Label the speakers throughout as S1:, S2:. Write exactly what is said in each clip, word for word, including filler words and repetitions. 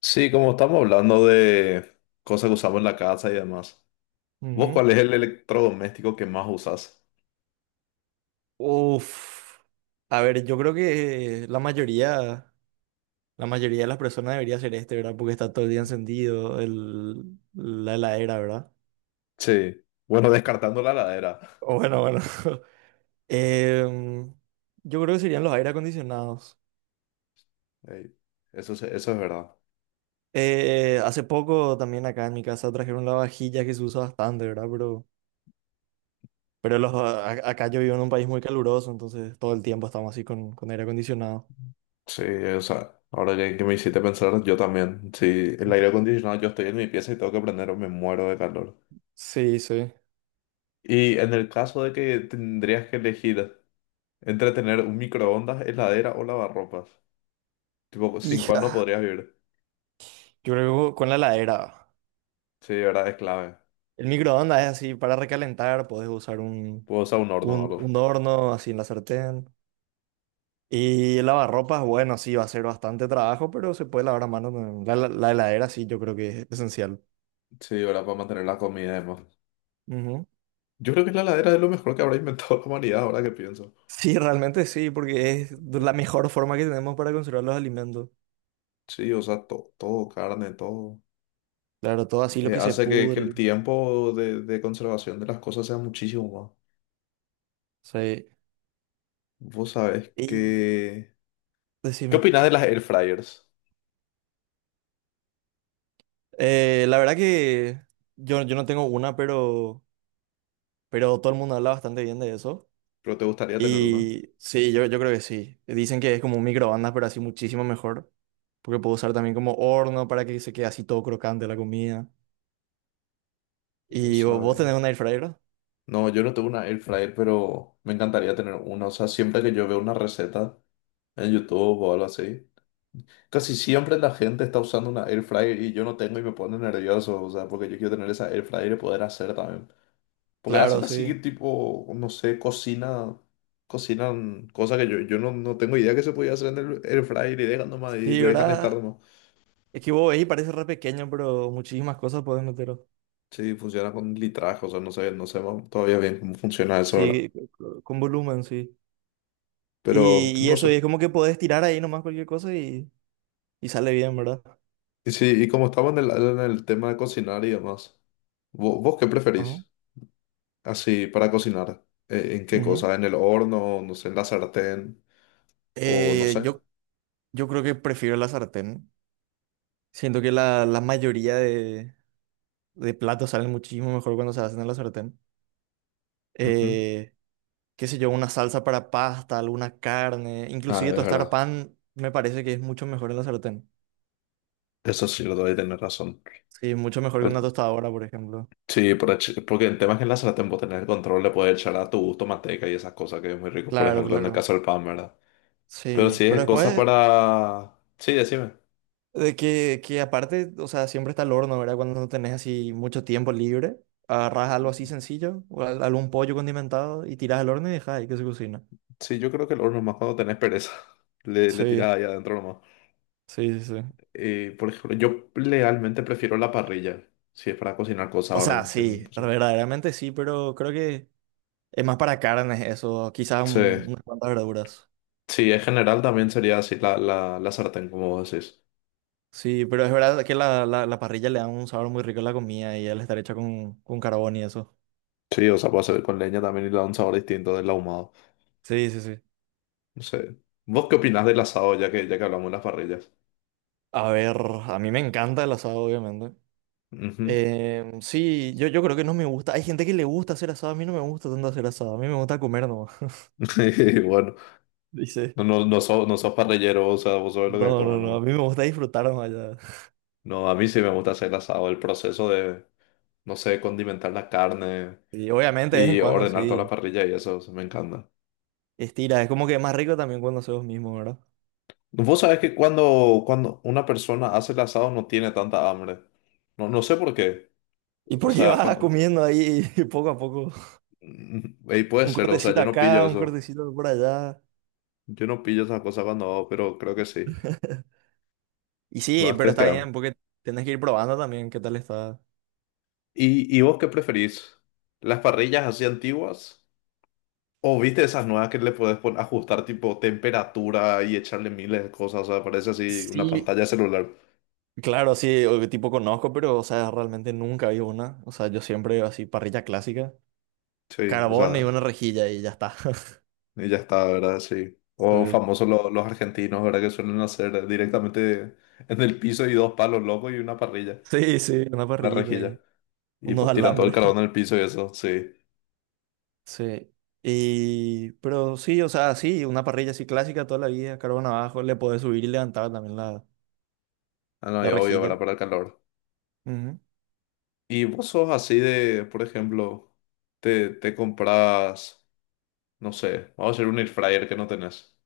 S1: Sí, como estamos hablando de cosas que usamos en la casa y demás. ¿Vos
S2: Ujú.
S1: cuál es el electrodoméstico que más usas?
S2: Uf. A ver, yo creo que la mayoría, la mayoría de las personas debería ser este, ¿verdad? Porque está todo el día encendido el, la heladera, ¿verdad?
S1: Sí. Bueno, descartando la heladera.
S2: O Bueno, bueno. Em, yo creo que serían los aire acondicionados.
S1: Ey, eso, se- eso es verdad.
S2: Eh, hace poco también acá en mi casa trajeron la vajilla que se usa bastante, ¿verdad? Pero, pero los, a- acá yo vivo en un país muy caluroso, entonces todo el tiempo estamos así con, con aire acondicionado.
S1: Sí, o sea, ahora que, que me hiciste pensar, yo también. Sí, el
S2: Ujú.
S1: aire acondicionado, yo estoy en mi pieza y tengo que prender o me muero de calor.
S2: Sí, sí.
S1: Y en el caso de que tendrías que elegir entre tener un microondas, heladera o lavarropas, tipo, sin cuál no
S2: Hija,
S1: podrías vivir.
S2: yo creo que con la heladera.
S1: Sí, de verdad, es clave.
S2: El microondas es así para recalentar, puedes usar un,
S1: Puedo usar un horno o
S2: un,
S1: algo.
S2: un horno así en la sartén. Y el lavarropas, bueno, sí, va a ser bastante trabajo, pero se puede lavar a mano también. La, la- la heladera, sí, yo creo que es esencial.
S1: Sí, ahora para mantener la comida además.
S2: Ujú.
S1: Yo creo que la heladera es lo mejor que habrá inventado la humanidad, ahora que pienso.
S2: Sí, realmente sí, porque es
S1: Eh,
S2: la mejor forma que tenemos para conservar los alimentos.
S1: Sí, o sea, to- todo, carne, todo.
S2: Claro, todo así lo
S1: Eh,
S2: que se
S1: hace que, que el
S2: pudre.
S1: tiempo de, de conservación de las cosas sea muchísimo
S2: Sí.
S1: más. Vos sabés
S2: Y
S1: que. ¿Qué
S2: decime,
S1: opinás de las air fryers?
S2: eh, la verdad que yo, yo no tengo una, pero, pero todo el mundo habla bastante bien de eso.
S1: ¿Pero te gustaría tener una?
S2: Y sí, yo, yo creo que sí. Dicen que es como un microondas, pero así muchísimo mejor. Porque puedo usar también como horno para que se quede así todo crocante la comida.
S1: Vos
S2: ¿Y vo- vos
S1: sabés.
S2: tenés un air fryer?
S1: No, yo no tengo una air fryer, pero me encantaría tener una. O sea, siempre que yo veo una receta en YouTube o algo así. Casi siempre la gente está usando una air fryer y yo no tengo y me pone nervioso, o sea, porque yo quiero tener esa air fryer y poder hacer también. Porque hacen
S2: Claro,
S1: así
S2: sí.
S1: tipo, no sé, cocina, cocinan cosas que yo, yo no, no tengo idea que se podía hacer en el air fryer y dejan nomás y
S2: Sí,
S1: le dejan estar
S2: ¿verdad?
S1: nomás.
S2: Es que vos veis, parece re pequeño, pero muchísimas cosas podés meter.
S1: Sí, funciona con litraje, o sea, no sé, no sé más todavía bien cómo funciona eso ahora.
S2: Sí, co- con volumen, sí.
S1: Pero
S2: Y, y
S1: no
S2: eso, y es
S1: sé.
S2: como que podés tirar ahí nomás cualquier cosa y, y sale bien, ¿verdad?
S1: Y sí, y como estamos en el, en el tema de cocinar y demás, ¿vo- ¿vos, qué
S2: Ajá.
S1: preferís? Así, para cocinar. Eh, ¿En qué
S2: Ujú.
S1: cosa? ¿En el horno? No sé, en la sartén. O no
S2: Eh,
S1: sé.
S2: yo, yo creo que prefiero la sartén. Siento que la, la mayoría de, de platos salen muchísimo mejor cuando se hacen en la sartén.
S1: Ujú.
S2: Eh, Qué sé yo, una salsa para pasta, alguna carne,
S1: Ah,
S2: inclusive
S1: es
S2: tostar
S1: verdad.
S2: pan me parece que es mucho mejor en la sartén.
S1: Eso sí lo doy tener razón.
S2: Sí, mucho mejor que una
S1: El-
S2: tostadora, por ejemplo.
S1: sí, por ech- porque el tema es que en la sartén vos tenés el control, le puedes echar a tu gusto manteca y esas cosas que es muy rico, por
S2: Claro,
S1: ejemplo, en el
S2: claro.
S1: caso del pan, ¿verdad? Pero
S2: Sí,
S1: sí
S2: pero
S1: es cosa
S2: después
S1: para. Sí, decime.
S2: de que, que aparte, o sea, siempre está el horno, ¿verdad? Cuando no tenés así mucho tiempo libre, agarrás algo así sencillo, o al- algún pollo condimentado y tirás al horno y dejás ahí que se cocina.
S1: Sí, yo creo que el horno es más cuando tenés pereza. Le, le
S2: Sí,
S1: tirás ahí adentro nomás.
S2: sí, sí, sí.
S1: Eh, por ejemplo, yo realmente prefiero la parrilla. Si es para cocinar cosas
S2: O sea,
S1: ahora. que-
S2: sí, verdaderamente sí, pero creo que es más para carnes eso, quizás
S1: Sí.
S2: un- unas cuantas verduras.
S1: Sí, en general también sería así la, la, la sartén, como vos decís.
S2: Sí, pero es verdad que la, la, la parrilla le da un sabor muy rico a la comida y al estar hecha con, con carbón y eso.
S1: Sí, o sea, puede ser con leña también y le da un sabor distinto del ahumado.
S2: Sí, sí, sí.
S1: No sé. ¿Vos qué opinás del asado ya que, ya que hablamos de las parrillas?
S2: A ver, a mí me encanta el asado, obviamente.
S1: Ujú.
S2: Em, sí, yo, yo creo que no me gusta. Hay gente que le gusta hacer asado, a mí no me gusta tanto hacer asado, a mí me gusta comer nomás.
S1: Bueno,
S2: Dice,
S1: no, no, no, sos, no sos parrillero, o sea, vos sabés lo que
S2: no, no,
S1: comen
S2: no, a
S1: nomás.
S2: mí me gusta disfrutar nomás ya.
S1: No, a mí sí me gusta hacer el asado, el proceso de, no sé, condimentar la carne
S2: Y obviamente de vez en
S1: y
S2: cuando
S1: ordenar toda la
S2: sí,
S1: parrilla y eso, eso me encanta.
S2: estira, es como que es más rico también cuando haces vos mismo, ¿verdad?
S1: Vos sabés que cuando, cuando una persona hace el asado no tiene tanta hambre. No, no sé por qué.
S2: Y
S1: O
S2: porque
S1: sea,
S2: vas
S1: cuando.
S2: comiendo ahí poco a poco.
S1: Y puede
S2: Un
S1: ser, o sea,
S2: cortecito
S1: yo no pillo
S2: acá, un
S1: eso.
S2: cortecito por allá.
S1: Yo no pillo esas cosas cuando hago, pero creo que sí.
S2: Y sí,
S1: Vas
S2: pero está
S1: testeando.
S2: bien, porque tienes que ir probando también qué tal está.
S1: ¿Y, y vos qué preferís? ¿Las parrillas así antiguas? ¿O viste esas nuevas que le podés pon- ajustar tipo temperatura y echarle miles de cosas? O sea, parece así una
S2: Sí,
S1: pantalla de celular.
S2: claro, sí, o- tipo conozco, pero, o sea, realmente nunca vi una. O sea, yo siempre así, parrilla clásica,
S1: Sí, o
S2: carbón y
S1: sea,
S2: una rejilla y ya está.
S1: y ya está, ¿verdad? Sí. O
S2: Sí,
S1: famosos lo- los argentinos, ¿verdad? Que suelen hacer directamente en el piso y dos palos locos y una parrilla,
S2: sí, sí, una
S1: la
S2: parrillita
S1: rejilla.
S2: y
S1: Y
S2: unos
S1: pues tiran todo el
S2: alambres.
S1: carbón en el piso y eso, sí.
S2: Sí. Y, pero sí, o sea, sí, una parrilla así clásica toda la vida, carbón abajo, le podés subir y levantar también la,
S1: Ah, no, y
S2: la
S1: obvio, ¿verdad?
S2: rejilla.
S1: Para el calor.
S2: Ujú.
S1: Y vos sos así de, por ejemplo, te, te compras, no sé, vamos a hacer un air fryer que no tenés.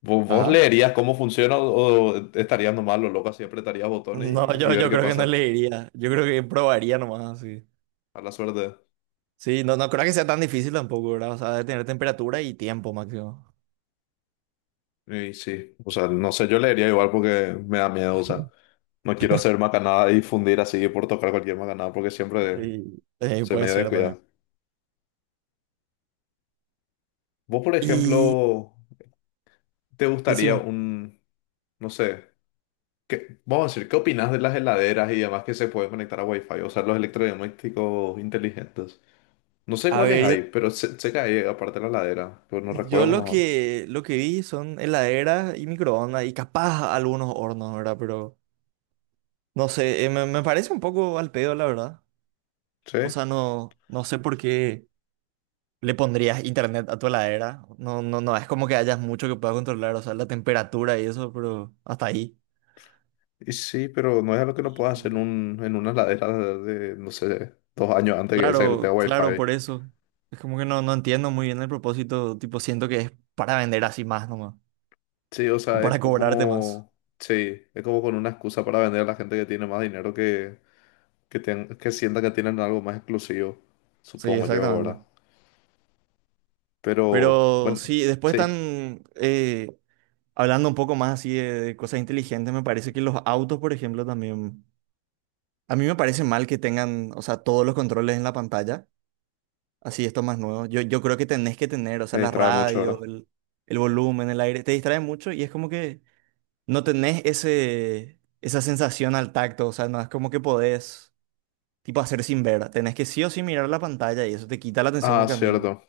S1: ¿Vos, vos
S2: Ajá.
S1: leerías cómo funciona o, o estarías nomás lo loco así apretarías botones
S2: No,
S1: y, y
S2: yo,
S1: ver
S2: yo
S1: qué
S2: creo que no
S1: pasa?
S2: le iría. Yo creo que probaría nomás, sí.
S1: A la suerte.
S2: Sí, no, no creo que sea tan difícil tampoco, ¿verdad? O sea, de tener temperatura y tiempo máximo.
S1: Y sí, o sea, no sé, yo leería igual porque me da miedo, o sea, no quiero hacer macanada y fundir así por tocar cualquier macanada porque siempre
S2: Y, eh,
S1: soy
S2: puede
S1: medio
S2: ser también.
S1: descuidado. Vos, por
S2: Y
S1: ejemplo, ¿te gustaría
S2: decime,
S1: un, no sé? ¿Qué- vamos a decir, ¿qué opinas de las heladeras y demás que se pueden conectar a Wi-Fi? O sea, los electrodomésticos inteligentes. No sé
S2: a
S1: cuáles
S2: ver, yo,
S1: hay, pero se sé que aparte de la heladera, pero no
S2: yo
S1: recuerdo más
S2: lo
S1: ahora.
S2: que, lo que vi son heladeras y microondas y capaz algunos hornos, ¿verdad? Pero no sé, eh, me, me parece un poco al pedo, la verdad.
S1: Sí,
S2: O sea, no, no sé por qué le pondrías internet a tu heladera. No, no, no, es como que hayas mucho que puedas controlar, o sea, la temperatura y eso, pero hasta ahí.
S1: y sí, pero no es algo que no puedas hacer en, un, en una heladera de, de, no sé, dos años antes que esa que no tenga
S2: Claro, claro,
S1: Wi-Fi.
S2: por eso. Es como que no, no entiendo muy bien el propósito. Tipo, siento que es para vender así más nomás.
S1: Sí, o
S2: O
S1: sea, es
S2: para cobrarte más.
S1: como, sí, es como con una excusa para vender a la gente que tiene más dinero que, que, ten- que sienta que tienen algo más exclusivo,
S2: Sí,
S1: supongo yo, ¿verdad?
S2: exactamente.
S1: Pero,
S2: Pero
S1: bueno,
S2: sí, después
S1: sí,
S2: están eh, hablando un poco más así de, de cosas inteligentes. Me parece que los autos, por ejemplo, también. A mí me parece mal que tengan, o sea, todos los controles en la pantalla. Así, esto más nuevo. Yo, yo creo que tenés que tener, o sea,
S1: se
S2: la
S1: distrae mucho, ¿verdad?
S2: radio, el, el volumen, el aire. Te distrae mucho y es como que no tenés ese, esa sensación al tacto, o sea, no es como que podés, tipo, hacer sin ver, tenés que sí o sí mirar la pantalla y eso te quita la atención del
S1: Ah,
S2: camino.
S1: cierto.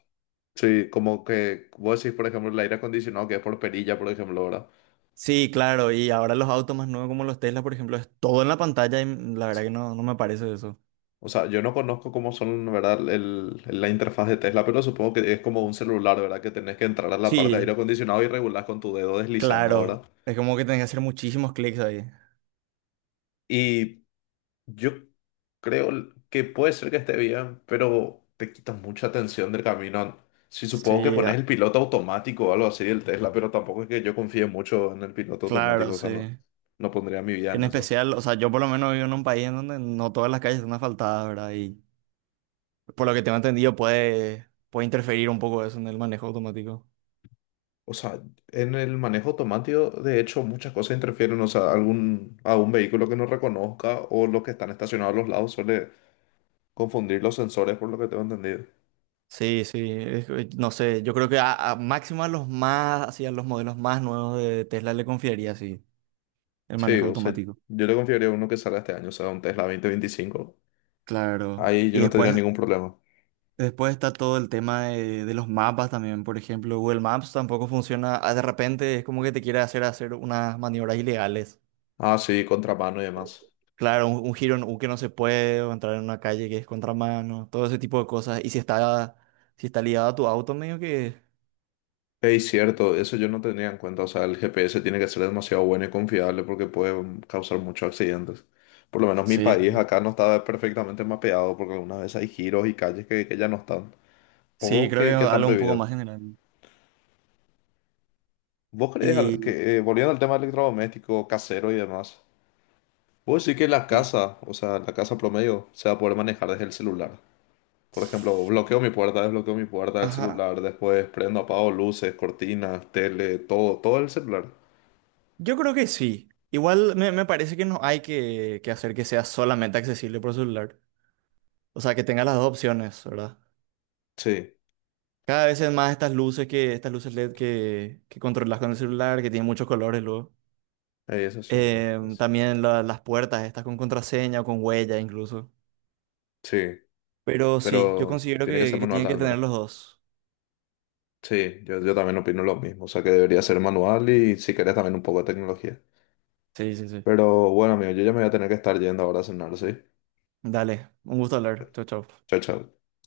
S1: Sí, como que vos decís, por ejemplo, el aire acondicionado que es por perilla, por ejemplo, ¿verdad?
S2: Sí, claro, y ahora los autos más nuevos como los Tesla, por ejemplo, es todo en la pantalla y mm, la verdad que no, no me parece eso.
S1: O sea, yo no conozco cómo son, ¿verdad? El, la interfaz de Tesla, pero supongo que es como un celular, ¿verdad? Que tenés que entrar a la parte de aire
S2: Sí,
S1: acondicionado y regular con tu dedo deslizando,
S2: claro,
S1: ¿verdad?
S2: es como que tenés que hacer muchísimos clics ahí.
S1: Y yo creo que puede ser que esté bien, pero te quitas mucha atención del camino. Si supongo que
S2: Sí,
S1: pones
S2: a-
S1: el piloto automático o algo así del Tesla, pero tampoco es que yo confíe mucho en el piloto automático,
S2: claro,
S1: o
S2: sí.
S1: sea, no, no pondría mi vida
S2: En
S1: en eso.
S2: especial, o sea, yo por lo menos vivo en un país en donde no todas las calles están asfaltadas, ¿verdad? Y por lo que tengo entendido puede, puede interferir un poco eso en el manejo automático.
S1: O sea, en el manejo automático, de hecho, muchas cosas interfieren. O sea, algún, a un vehículo que no reconozca o los que están estacionados a los lados suele confundir los sensores, por lo que tengo entendido.
S2: Sí, sí, es que, no sé, yo creo que a, a máximo a los más, así a los modelos más nuevos de Tesla le confiaría, así el
S1: Sí,
S2: manejo
S1: o sea,
S2: automático.
S1: yo le confiaría a uno que salga este año, o sea, un Tesla dos mil veinticinco.
S2: Claro,
S1: Ahí yo
S2: y
S1: no tendría
S2: después,
S1: ningún problema.
S2: después está todo el tema de, de los mapas también, por ejemplo, Google Maps tampoco funciona, ah, de repente es como que te quiere hacer hacer unas maniobras ilegales.
S1: Ah, sí, contramano y demás.
S2: Claro, un, un giro en U que no se puede, o entrar en una calle que es contramano, todo ese tipo de cosas. Y si está, si está ligado a tu auto, medio que...
S1: Es cierto, eso yo no tenía en cuenta. O sea, el G P S tiene que ser demasiado bueno y confiable porque puede mm, causar muchos accidentes. Por lo menos mi
S2: Sí,
S1: país
S2: sí,
S1: acá no estaba perfectamente mapeado porque algunas veces hay giros y calles que, que ya no están.
S2: sí,
S1: Juegos
S2: creo que
S1: que,
S2: es
S1: que están
S2: algo un poco
S1: prohibidos.
S2: más general.
S1: ¿Vos crees al-
S2: Y...
S1: que, eh, volviendo al tema electrodoméstico, casero y demás, vos decís que la
S2: sí.
S1: casa, o sea, la casa promedio, se va a poder manejar desde el celular? Por ejemplo, bloqueo mi puerta, desbloqueo mi puerta del
S2: Ajá.
S1: celular, después prendo, apago luces, cortinas, tele, todo, todo el celular.
S2: Yo creo que sí. Igual me, me parece que no hay que, que hacer que sea solamente accesible por celular. O sea, que tenga las dos opciones, ¿verdad?
S1: Sí,
S2: Cada vez es más estas luces que, estas luces L E D que, que controlas con el celular, que tienen muchos colores luego.
S1: eh, eso es cierto.
S2: Em,
S1: Es-
S2: también la- las puertas, estas con contraseña o con huella incluso.
S1: Sí,
S2: Pero sí, yo
S1: pero
S2: considero
S1: tiene que
S2: que,
S1: ser
S2: que
S1: manual
S2: tienen que
S1: también,
S2: tener
S1: ¿verdad?
S2: los dos.
S1: Sí, yo, yo también opino lo mismo, o sea que debería ser manual y si querés también un poco de tecnología.
S2: Sí, sí, sí.
S1: Pero bueno, amigo, yo ya me voy a tener que estar yendo ahora a cenar, ¿sí?
S2: Dale, un gusto hablar. Chau, chau.
S1: Chao, chao.